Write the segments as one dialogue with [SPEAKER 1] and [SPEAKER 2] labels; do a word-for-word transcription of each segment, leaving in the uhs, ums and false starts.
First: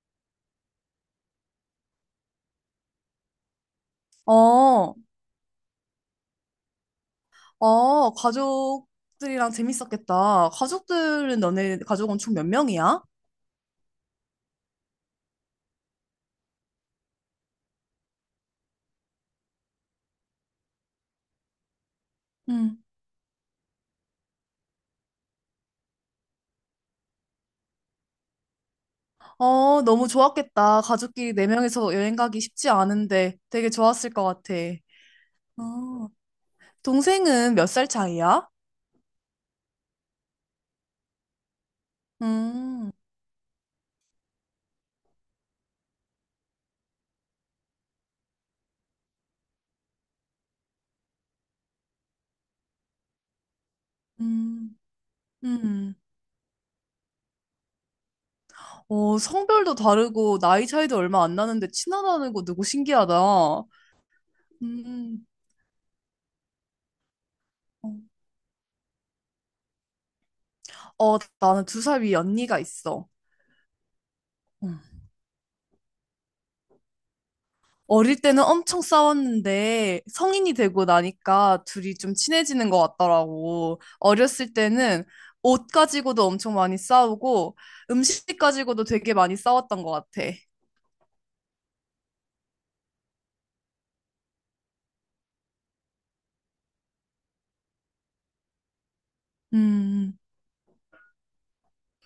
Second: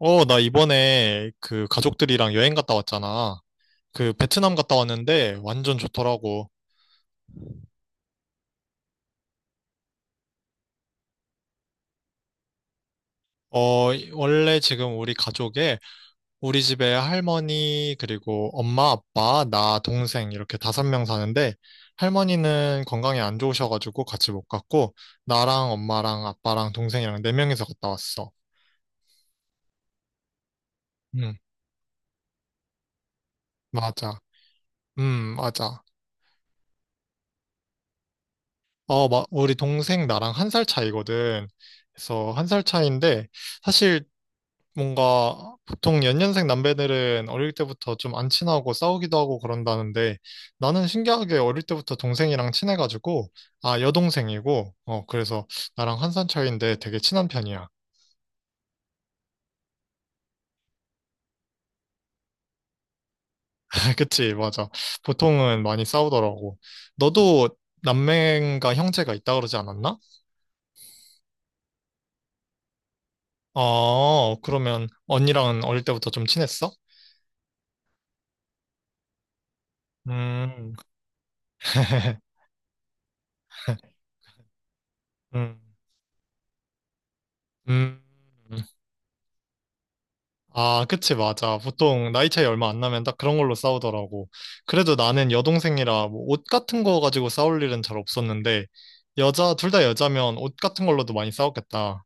[SPEAKER 1] 어, 나 이번에 그 가족들이랑 여행 갔다 왔잖아. 그 베트남 갔다
[SPEAKER 2] 어,
[SPEAKER 1] 왔는데 완전 좋더라고.
[SPEAKER 2] 어, 가족들이랑 재밌었겠다. 가족들은 너네 가족은 총 몇 명이야?
[SPEAKER 1] 어, 이- 원래 지금 우리 가족에 우리 집에 할머니, 그리고 엄마, 아빠, 나, 동생 이렇게 다섯 명 사는데
[SPEAKER 2] 응.
[SPEAKER 1] 할머니는 건강이 안 좋으셔가지고 같이 못 갔고 나랑 엄마랑 아빠랑 동생이랑 네 명이서 갔다 왔어.
[SPEAKER 2] 어, 너무 좋았겠다. 가족끼리
[SPEAKER 1] 음,
[SPEAKER 2] 네 명이서 여행 가기 쉽지 않은데 되게 좋았을
[SPEAKER 1] 맞아.
[SPEAKER 2] 것 같아.
[SPEAKER 1] 음, 맞아.
[SPEAKER 2] 어, 동생은 몇 살 차이야?
[SPEAKER 1] 어, 마, 우리 동생 나랑 한 살 차이거든. 그래서 한 살
[SPEAKER 2] 음,
[SPEAKER 1] 차이인데 사실 뭔가 보통 연년생 남배들은 어릴 때부터 좀 안 친하고 싸우기도 하고 그런다는데 나는 신기하게 어릴 때부터 동생이랑 친해가지고 아, 여동생이고.
[SPEAKER 2] 음,
[SPEAKER 1] 어, 그래서
[SPEAKER 2] 음.
[SPEAKER 1] 나랑 한 살 차이인데 되게 친한 편이야.
[SPEAKER 2] 어, 성별도 다르고 나이 차이도 얼마 안 나는데 친하다는 거 누구 신기하다.
[SPEAKER 1] 그치, 맞아.
[SPEAKER 2] 음.
[SPEAKER 1] 보통은 많이 싸우더라고. 너도 남매인가 형제가 있다 그러지 않았나?
[SPEAKER 2] 어, 나는 두 살 위 언니가 있어.
[SPEAKER 1] 아, 그러면 언니랑은 어릴 때부터 좀 친했어?
[SPEAKER 2] 어릴 때는 엄청 싸웠는데 성인이
[SPEAKER 1] 음.
[SPEAKER 2] 되고 나니까 둘이 좀 친해지는 것 같더라고. 어렸을 때는
[SPEAKER 1] 음.
[SPEAKER 2] 옷 가지고도 엄청 많이 싸우고
[SPEAKER 1] 음.
[SPEAKER 2] 음식 가지고도 되게 많이 싸웠던 것 같아.
[SPEAKER 1] 아, 그치, 맞아. 보통 나이 차이 얼마 안 나면 딱 그런 걸로 싸우더라고. 그래도 나는 여동생이라 뭐옷 같은 거 가지고 싸울 일은 잘 없었는데, 여자, 둘 다
[SPEAKER 2] 음,
[SPEAKER 1] 여자면 옷 같은 걸로도 많이 싸웠겠다.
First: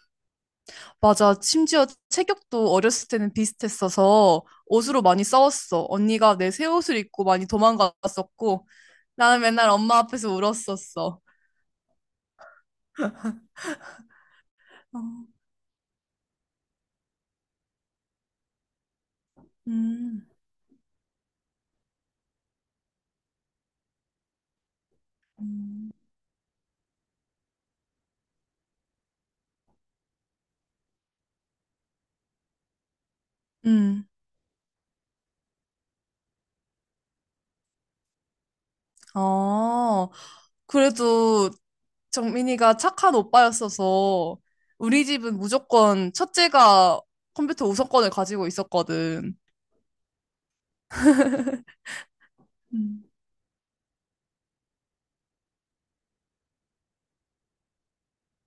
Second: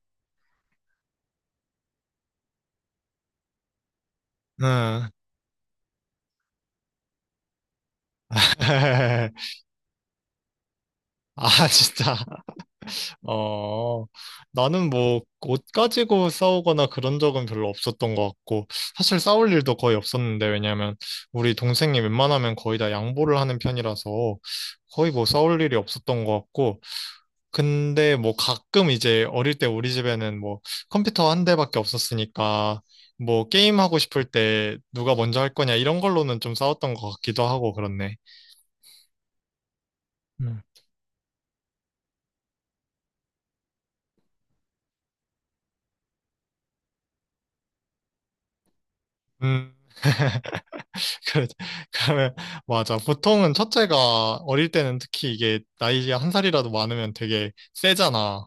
[SPEAKER 2] 맞아. 심지어 체격도 어렸을 때는 비슷했어서 옷으로
[SPEAKER 1] 응.
[SPEAKER 2] 많이 싸웠어. 언니가 내 새 옷을 입고 많이 도망갔었고 나는 맨날 엄마 앞에서 울었었어.
[SPEAKER 1] 아, 진짜. 어, 나는
[SPEAKER 2] 어,
[SPEAKER 1] 뭐, 옷 가지고 싸우거나 그런 적은 별로 없었던 것 같고, 사실 싸울 일도 거의
[SPEAKER 2] 음,
[SPEAKER 1] 없었는데, 왜냐면, 우리 동생이 웬만하면 거의 다 양보를 하는 편이라서, 거의 뭐 싸울 일이
[SPEAKER 2] 음,
[SPEAKER 1] 없었던 것 같고, 근데 뭐 가끔 이제 어릴 때 우리 집에는 뭐 컴퓨터 한 대밖에 없었으니까 뭐 게임하고
[SPEAKER 2] 음.
[SPEAKER 1] 싶을 때 누가 먼저 할 거냐 이런 걸로는 좀 싸웠던 것 같기도 하고 그렇네.
[SPEAKER 2] 아,
[SPEAKER 1] 음.
[SPEAKER 2] 그래도 정민이가 착한 오빠였어서 우리 집은 무조건 첫째가 컴퓨터 우선권을 가지고 있었거든.
[SPEAKER 1] 음. 그래, 그러면 맞아.
[SPEAKER 2] 음.
[SPEAKER 1] 보통은 첫째가 어릴 때는 특히 이게 나이가 한 살이라도 많으면 되게 세잖아.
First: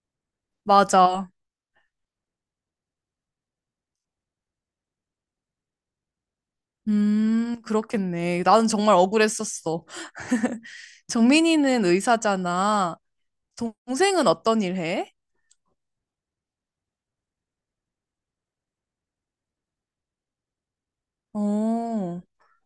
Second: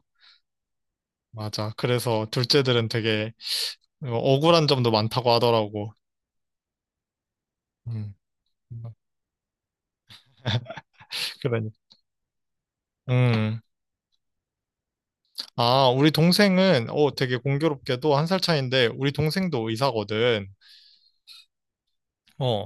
[SPEAKER 2] 맞아.
[SPEAKER 1] 맞아. 그래서 둘째들은 되게 어, 억울한 점도 많다고 하더라고.
[SPEAKER 2] 음,
[SPEAKER 1] 음.
[SPEAKER 2] 그렇겠네. 나는 정말 억울했었어.
[SPEAKER 1] 그러니.
[SPEAKER 2] 정민이는 의사잖아.
[SPEAKER 1] 음.
[SPEAKER 2] 동생은 어떤 일 해?
[SPEAKER 1] 아, 우리 동생은, 어, 되게 공교롭게도 한 살 차인데 우리 동생도 의사거든.
[SPEAKER 2] 어,
[SPEAKER 1] 어,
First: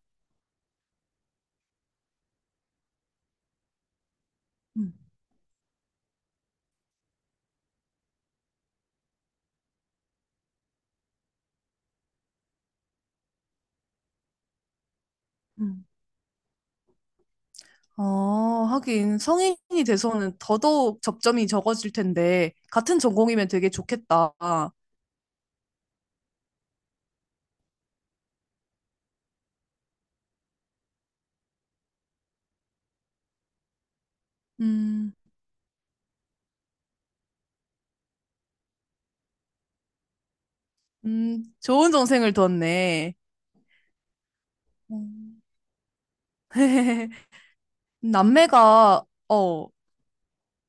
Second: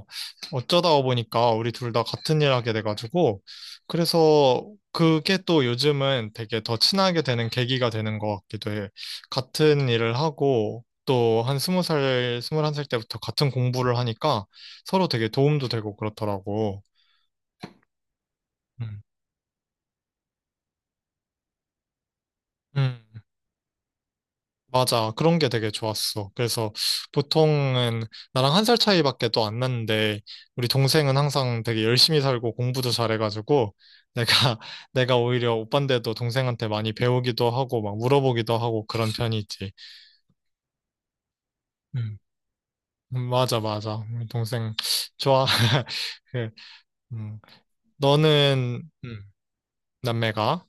[SPEAKER 1] 어쩌다 보니까 우리 둘 다 같은 일 하게 돼가지고, 그래서
[SPEAKER 2] 음,
[SPEAKER 1] 그게 또 요즘은 되게 더 친하게 되는 계기가 되는 것 같기도 해. 같은 일을 하고, 또 한 스무 살, 스물한 살 때부터 같은 공부를 하니까 서로 되게 도움도
[SPEAKER 2] 음.
[SPEAKER 1] 되고 그렇더라고.
[SPEAKER 2] 어,
[SPEAKER 1] 음.
[SPEAKER 2] 하긴 성인이 돼서는 더더욱 접점이 적어질 텐데 같은
[SPEAKER 1] 음.
[SPEAKER 2] 전공이면 되게 좋겠다.
[SPEAKER 1] 맞아. 그런 게 되게 좋았어. 그래서 보통은 나랑 한 살 차이밖에 또 안 났는데 우리 동생은 항상 되게 열심히 살고 공부도 잘해가지고 내가
[SPEAKER 2] 음.
[SPEAKER 1] 내가 오히려 오빠인데도 동생한테 많이 배우기도 하고 막 물어보기도 하고 그런 편이지.
[SPEAKER 2] 음, 좋은
[SPEAKER 1] 음.
[SPEAKER 2] 동생을 뒀네.
[SPEAKER 1] 음, 맞아, 맞아. 우리 동생 좋아. 그, 음. 너는
[SPEAKER 2] 남매가,
[SPEAKER 1] 음,
[SPEAKER 2] 어,
[SPEAKER 1] 남매가?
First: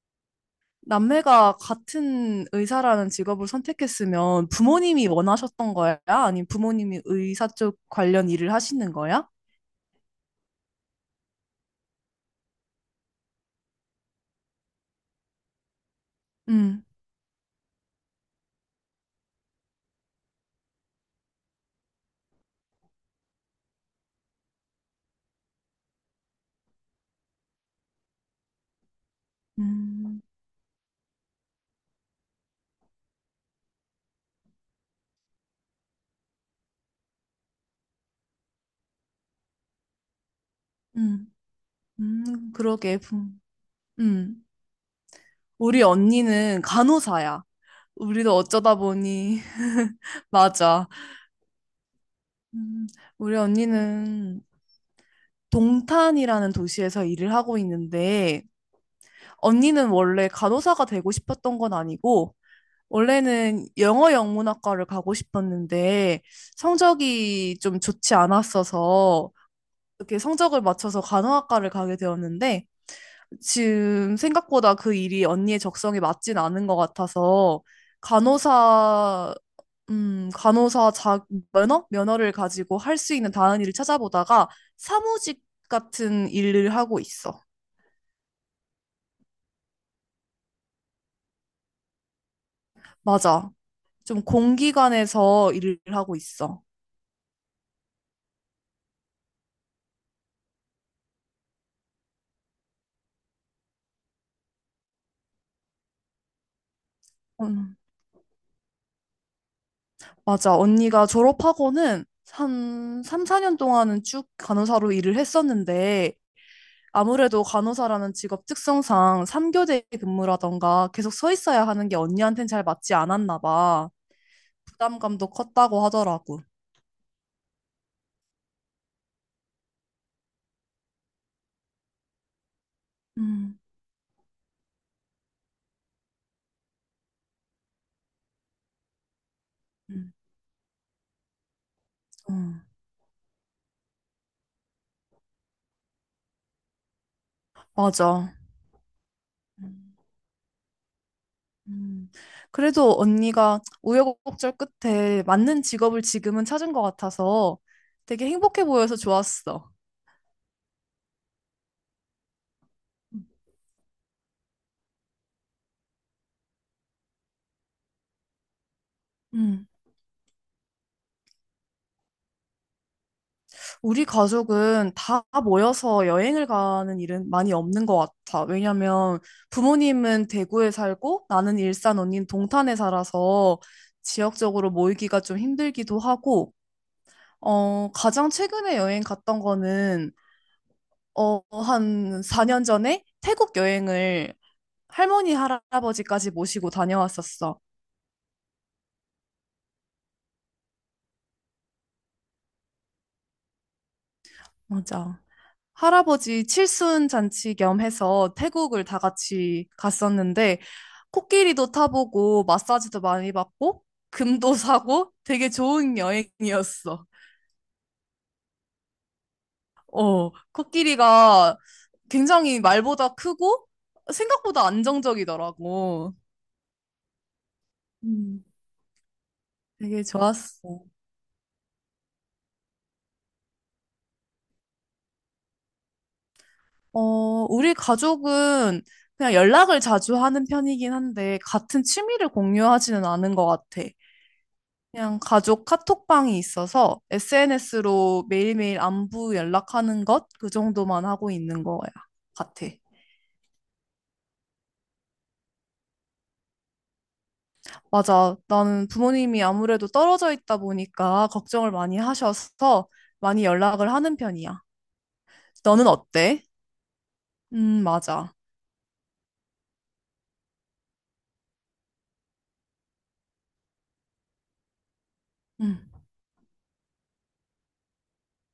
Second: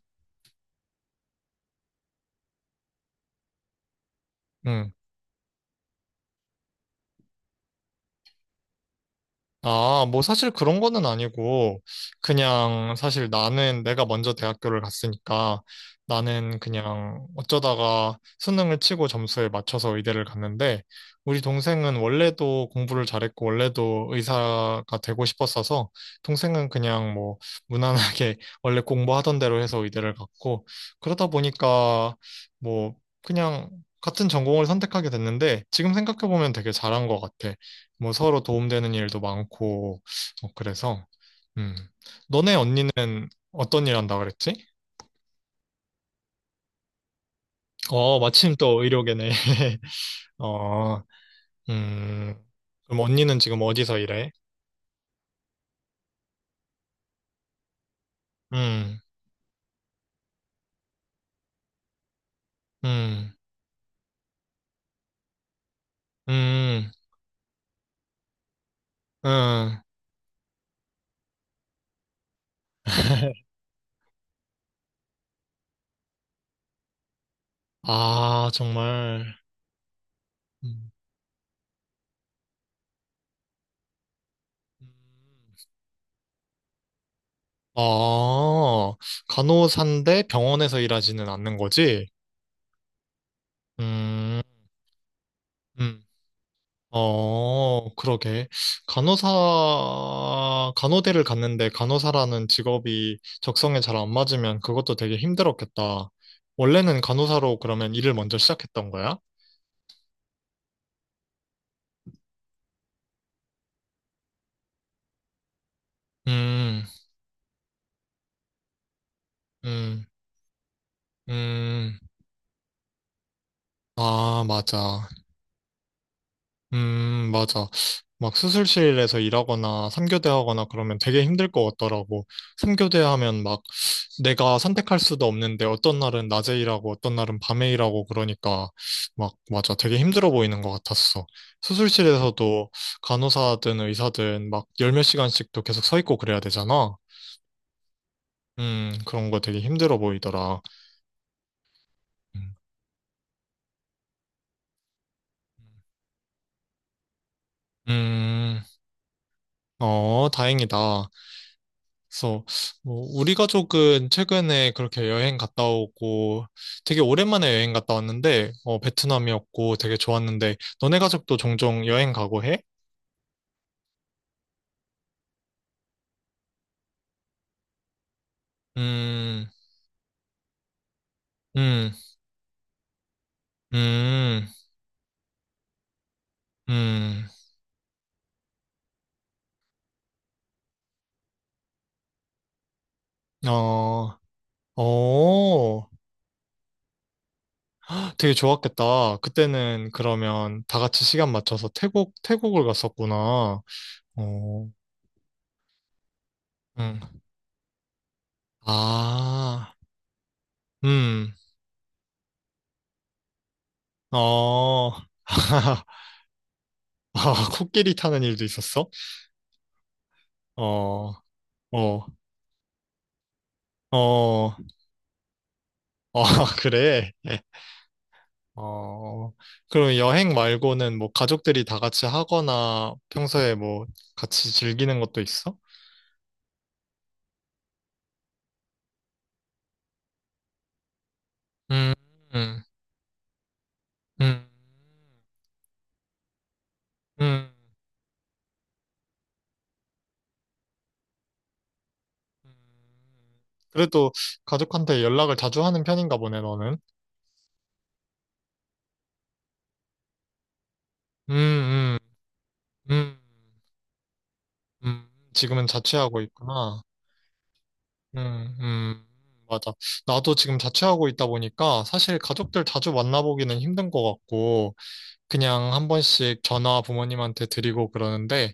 [SPEAKER 2] 남매가 같은 의사라는 직업을 선택했으면
[SPEAKER 1] 음.
[SPEAKER 2] 부모님이 원하셨던 거야? 아니면 부모님이 의사 쪽 관련 일을 하시는 거야?
[SPEAKER 1] 아, 뭐 사실 그런 거는 아니고, 그냥 사실 나는 내가 먼저 대학교를 갔으니까 나는
[SPEAKER 2] 음,
[SPEAKER 1] 그냥 어쩌다가 수능을 치고 점수에 맞춰서 의대를 갔는데, 우리 동생은 원래도 공부를 잘했고, 원래도 의사가 되고 싶었어서, 동생은 그냥 뭐 무난하게 원래 공부하던 대로 해서 의대를
[SPEAKER 2] 음,
[SPEAKER 1] 갔고, 그러다 보니까 뭐 그냥 같은 전공을 선택하게 됐는데, 지금 생각해보면 되게 잘한 것 같아. 뭐 서로 도움되는 일도 많고, 어, 그래서,
[SPEAKER 2] 음,
[SPEAKER 1] 음.
[SPEAKER 2] 음,
[SPEAKER 1] 너네
[SPEAKER 2] 그러게.
[SPEAKER 1] 언니는
[SPEAKER 2] 부-
[SPEAKER 1] 어떤 일 한다
[SPEAKER 2] 음.
[SPEAKER 1] 그랬지?
[SPEAKER 2] 우리 언니는 간호사야.
[SPEAKER 1] 어,
[SPEAKER 2] 우리도
[SPEAKER 1] 마침
[SPEAKER 2] 어쩌다
[SPEAKER 1] 또 의료계네.
[SPEAKER 2] 보니, 맞아.
[SPEAKER 1] 어, 음.
[SPEAKER 2] 음,
[SPEAKER 1] 그럼
[SPEAKER 2] 우리
[SPEAKER 1] 언니는 지금 어디서 일해?
[SPEAKER 2] 언니는 동탄이라는 도시에서 일을 하고 있는데,
[SPEAKER 1] 음,
[SPEAKER 2] 언니는 원래 간호사가 되고 싶었던 건 아니고,
[SPEAKER 1] 음,
[SPEAKER 2] 원래는 영어 영문학과를 가고 싶었는데
[SPEAKER 1] 음,
[SPEAKER 2] 성적이 좀 좋지 않았어서
[SPEAKER 1] 음.
[SPEAKER 2] 이렇게 성적을 맞춰서 간호학과를 가게 되었는데 지금 생각보다 그 일이 언니의 적성에 맞진 않은 것 같아서
[SPEAKER 1] 아,
[SPEAKER 2] 간호사
[SPEAKER 1] 정말.
[SPEAKER 2] 음
[SPEAKER 1] 음.
[SPEAKER 2] 간호사 자 면허 면허를 가지고 할 수 있는 다른 일을 찾아보다가 사무직
[SPEAKER 1] 음.
[SPEAKER 2] 같은 일을 하고 있어.
[SPEAKER 1] 아, 간호사인데 병원에서 일하지는 않는 거지?
[SPEAKER 2] 맞아. 좀
[SPEAKER 1] 음,
[SPEAKER 2] 공기관에서 일을
[SPEAKER 1] 음.
[SPEAKER 2] 하고 있어.
[SPEAKER 1] 어, 그러게. 간호사, 간호대를 갔는데 간호사라는 직업이 적성에 잘 안 맞으면 그것도 되게 힘들었겠다. 원래는 간호사로
[SPEAKER 2] 음.
[SPEAKER 1] 그러면 일을 먼저 시작했던 거야?
[SPEAKER 2] 맞아. 언니가 졸업하고는 한 삼, 사 년 동안은 쭉 간호사로 일을 했었는데
[SPEAKER 1] 음,
[SPEAKER 2] 아무래도 간호사라는 직업 특성상 삼 교대
[SPEAKER 1] 음,
[SPEAKER 2] 근무라던가 계속 서 있어야 하는 게
[SPEAKER 1] 음,
[SPEAKER 2] 언니한텐 잘 맞지 않았나 봐.
[SPEAKER 1] 아, 맞아.
[SPEAKER 2] 부담감도 컸다고 하더라고.
[SPEAKER 1] 음, 맞아. 막 수술실에서 일하거나 삼교대 하거나 그러면 되게 힘들 것 같더라고. 삼교대 하면
[SPEAKER 2] 음,
[SPEAKER 1] 막 내가 선택할 수도 없는데 어떤 날은 낮에 일하고 어떤 날은 밤에 일하고 그러니까 막, 맞아, 되게
[SPEAKER 2] 음,
[SPEAKER 1] 힘들어 보이는 것 같았어.
[SPEAKER 2] 음.
[SPEAKER 1] 수술실에서도 간호사든 의사든 막 열몇 시간씩도 계속 서 있고 그래야 되잖아.
[SPEAKER 2] 맞아.
[SPEAKER 1] 음, 그런 거 되게
[SPEAKER 2] 음,
[SPEAKER 1] 힘들어 보이더라.
[SPEAKER 2] 음.
[SPEAKER 1] 음,
[SPEAKER 2] 그래도 언니가 우여곡절 끝에 맞는 직업을 지금은 찾은 것 같아서 되게
[SPEAKER 1] 음,
[SPEAKER 2] 행복해 보여서 좋았어.
[SPEAKER 1] 어, 다행이다. 그래서 뭐 우리 가족은 최근에 그렇게 여행 갔다 오고 되게 오랜만에 여행 갔다 왔는데 어,
[SPEAKER 2] 음.
[SPEAKER 1] 베트남이었고 되게 좋았는데 너네 가족도 종종 여행 가고 해?
[SPEAKER 2] 우리 가족은 다 모여서 여행을 가는 일은 많이 없는 것 같아. 왜냐면
[SPEAKER 1] 음,
[SPEAKER 2] 부모님은 대구에 살고 나는
[SPEAKER 1] 음,
[SPEAKER 2] 일산 언니는 동탄에 살아서
[SPEAKER 1] 음,
[SPEAKER 2] 지역적으로 모이기가 좀 힘들기도 하고,
[SPEAKER 1] 음,
[SPEAKER 2] 어, 가장 최근에 여행 갔던 거는, 어, 한 사 년 전에 태국
[SPEAKER 1] 어,
[SPEAKER 2] 여행을 할머니,
[SPEAKER 1] 어,
[SPEAKER 2] 할아버지까지 모시고 다녀왔었어.
[SPEAKER 1] 되게 좋았겠다. 그때는 그러면 다 같이 시간 맞춰서 태국, 태국을 갔었구나. 어,
[SPEAKER 2] 맞아. 할아버지
[SPEAKER 1] 음,
[SPEAKER 2] 칠순 잔치 겸 해서 태국을 다 같이
[SPEAKER 1] 아,
[SPEAKER 2] 갔었는데
[SPEAKER 1] 음,
[SPEAKER 2] 코끼리도 타보고 마사지도 많이 받고 금도
[SPEAKER 1] 어,
[SPEAKER 2] 사고 되게 좋은 여행이었어.
[SPEAKER 1] 아, 코끼리 타는 일도 있었어?
[SPEAKER 2] 어,
[SPEAKER 1] 어,
[SPEAKER 2] 코끼리가
[SPEAKER 1] 어,
[SPEAKER 2] 굉장히 말보다 크고
[SPEAKER 1] 어, 아,
[SPEAKER 2] 생각보다 안정적이더라고.
[SPEAKER 1] 그래. 예.
[SPEAKER 2] 음.
[SPEAKER 1] 어, 그럼
[SPEAKER 2] 되게
[SPEAKER 1] 여행
[SPEAKER 2] 좋았어.
[SPEAKER 1] 말고는 뭐 가족들이 다 같이 하거나 평소에 뭐 같이 즐기는 것도 있어?
[SPEAKER 2] 어, 우리 가족은 그냥 연락을 자주 하는 편이긴 한데 같은
[SPEAKER 1] 음,
[SPEAKER 2] 취미를
[SPEAKER 1] 음,
[SPEAKER 2] 공유하지는 않은 것 같아.
[SPEAKER 1] 음,
[SPEAKER 2] 그냥 가족 카톡방이 있어서
[SPEAKER 1] 음.
[SPEAKER 2] 에스엔에스로 매일매일 안부 연락하는 것? 그 정도만 하고 있는 거야, 같아.
[SPEAKER 1] 그래도 가족한테 연락을 자주 하는 편인가 보네, 너는.
[SPEAKER 2] 맞아. 나는 부모님이 아무래도 떨어져 있다 보니까
[SPEAKER 1] 음,
[SPEAKER 2] 걱정을 많이
[SPEAKER 1] 음,
[SPEAKER 2] 하셔서
[SPEAKER 1] 음,
[SPEAKER 2] 많이 연락을 하는 편이야.
[SPEAKER 1] 음. 지금은
[SPEAKER 2] 너는
[SPEAKER 1] 자취하고
[SPEAKER 2] 어때?
[SPEAKER 1] 있구나.
[SPEAKER 2] 음, 맞아.
[SPEAKER 1] 음, 음. 맞아. 나도 지금 자취하고 있다 보니까 사실 가족들 자주 만나보기는 힘든 것 같고, 그냥
[SPEAKER 2] 음,
[SPEAKER 1] 한 번씩 전화 부모님한테 드리고 그러는데,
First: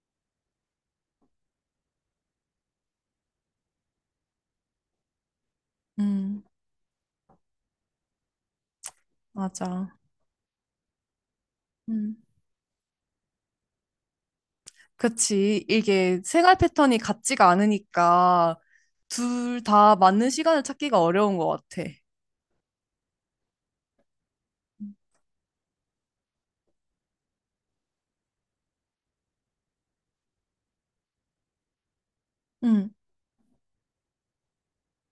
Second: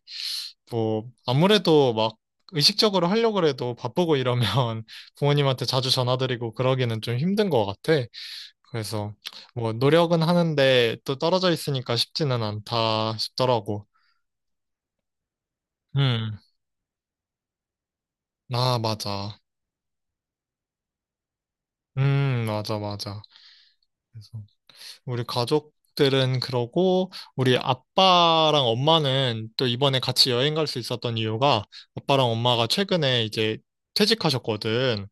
[SPEAKER 1] 뭐 아무래도 막 의식적으로 하려고 해도 바쁘고 이러면 부모님한테 자주
[SPEAKER 2] 음,
[SPEAKER 1] 전화드리고 그러기는 좀 힘든 것 같아. 그래서 뭐
[SPEAKER 2] 맞아.
[SPEAKER 1] 노력은 하는데 또 떨어져 있으니까
[SPEAKER 2] 음.
[SPEAKER 1] 쉽지는 않다 싶더라고.
[SPEAKER 2] 그치. 이게
[SPEAKER 1] 음,
[SPEAKER 2] 생활 패턴이 같지가 않으니까
[SPEAKER 1] 아, 맞아.
[SPEAKER 2] 둘 다 맞는 시간을 찾기가 어려운 것 같아.
[SPEAKER 1] 음, 맞아, 맞아. 그래서 우리 가족들은 그러고 우리 아빠랑 엄마는 또 이번에 같이 여행 갈 수 있었던 이유가 아빠랑 엄마가
[SPEAKER 2] 응.
[SPEAKER 1] 최근에 이제 퇴직하셨거든.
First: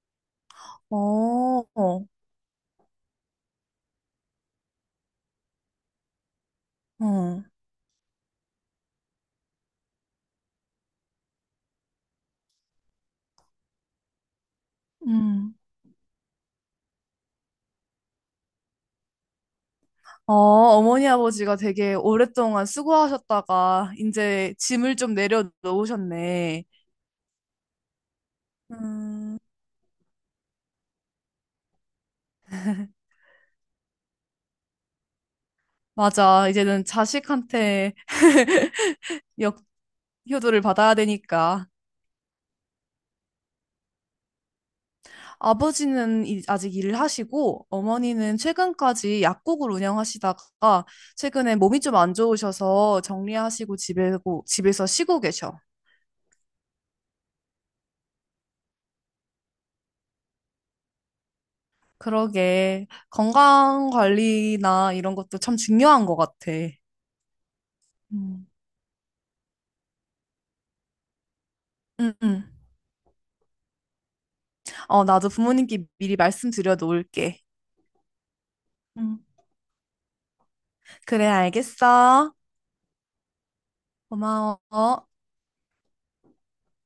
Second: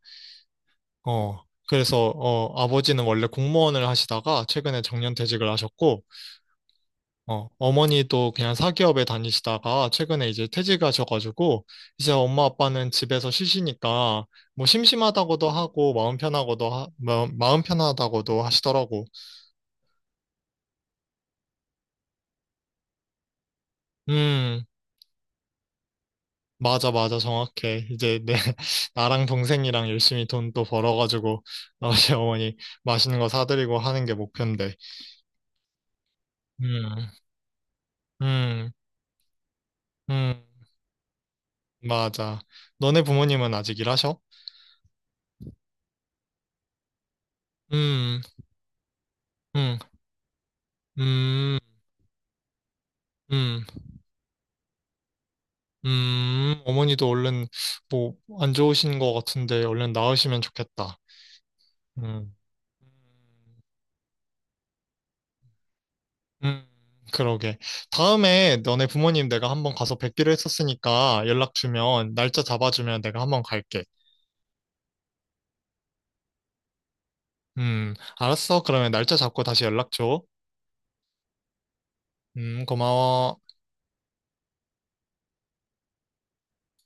[SPEAKER 1] 어,
[SPEAKER 2] 어, 어,
[SPEAKER 1] 그래서, 어, 아버지는 원래 공무원을 하시다가 최근에 정년 퇴직을 하셨고,
[SPEAKER 2] 어.
[SPEAKER 1] 어, 어머니도 그냥 사기업에 다니시다가 최근에 이제 퇴직하셔가지고, 이제 엄마 아빠는 집에서 쉬시니까, 뭐 심심하다고도
[SPEAKER 2] 음.
[SPEAKER 1] 하고, 마음 편하고도, 하, 마, 마음 편하다고도 하시더라고.
[SPEAKER 2] 어, 어머니 아버지가 되게 오랫동안 수고하셨다가 이제
[SPEAKER 1] 음,
[SPEAKER 2] 짐을 좀 내려놓으셨네.
[SPEAKER 1] 맞아, 맞아, 정확해. 이제 내, 나랑
[SPEAKER 2] 음.
[SPEAKER 1] 동생이랑 열심히 돈 또 벌어가지고, 아버지 어머니 맛있는 거 사드리고 하는 게 목표인데.
[SPEAKER 2] 맞아. 이제는
[SPEAKER 1] 음,
[SPEAKER 2] 자식한테
[SPEAKER 1] 음, 음.
[SPEAKER 2] 역효도를 받아야 되니까.
[SPEAKER 1] 맞아. 너네 부모님은 아직 일하셔?
[SPEAKER 2] 아버지는 이- 아직 일을 하시고
[SPEAKER 1] 음,
[SPEAKER 2] 어머니는 최근까지 약국을
[SPEAKER 1] 음,
[SPEAKER 2] 운영하시다가 최근에
[SPEAKER 1] 음,
[SPEAKER 2] 몸이 좀 안 좋으셔서
[SPEAKER 1] 음,
[SPEAKER 2] 정리하시고 집에고 집에서 쉬고 계셔.
[SPEAKER 1] 음. 어머니도 얼른 뭐 안 좋으신 것 같은데 얼른 나으시면 좋겠다. 음,
[SPEAKER 2] 그러게 건강 관리나 이런 것도 참 중요한 것
[SPEAKER 1] 음,
[SPEAKER 2] 같아.
[SPEAKER 1] 음. 그러게.
[SPEAKER 2] 음.
[SPEAKER 1] 다음에 너네 부모님 내가 한번 가서 뵙기로 했었으니까 연락 주면
[SPEAKER 2] 응,
[SPEAKER 1] 날짜
[SPEAKER 2] 응.
[SPEAKER 1] 잡아주면 내가 한번 갈게.
[SPEAKER 2] 어, 나도 부모님께 미리 말씀드려 놓을게.
[SPEAKER 1] 음, 알았어. 그러면 날짜
[SPEAKER 2] 응.
[SPEAKER 1] 잡고 다시 연락 줘.
[SPEAKER 2] 그래, 알겠어.
[SPEAKER 1] 음, 고마워.
[SPEAKER 2] 고마워.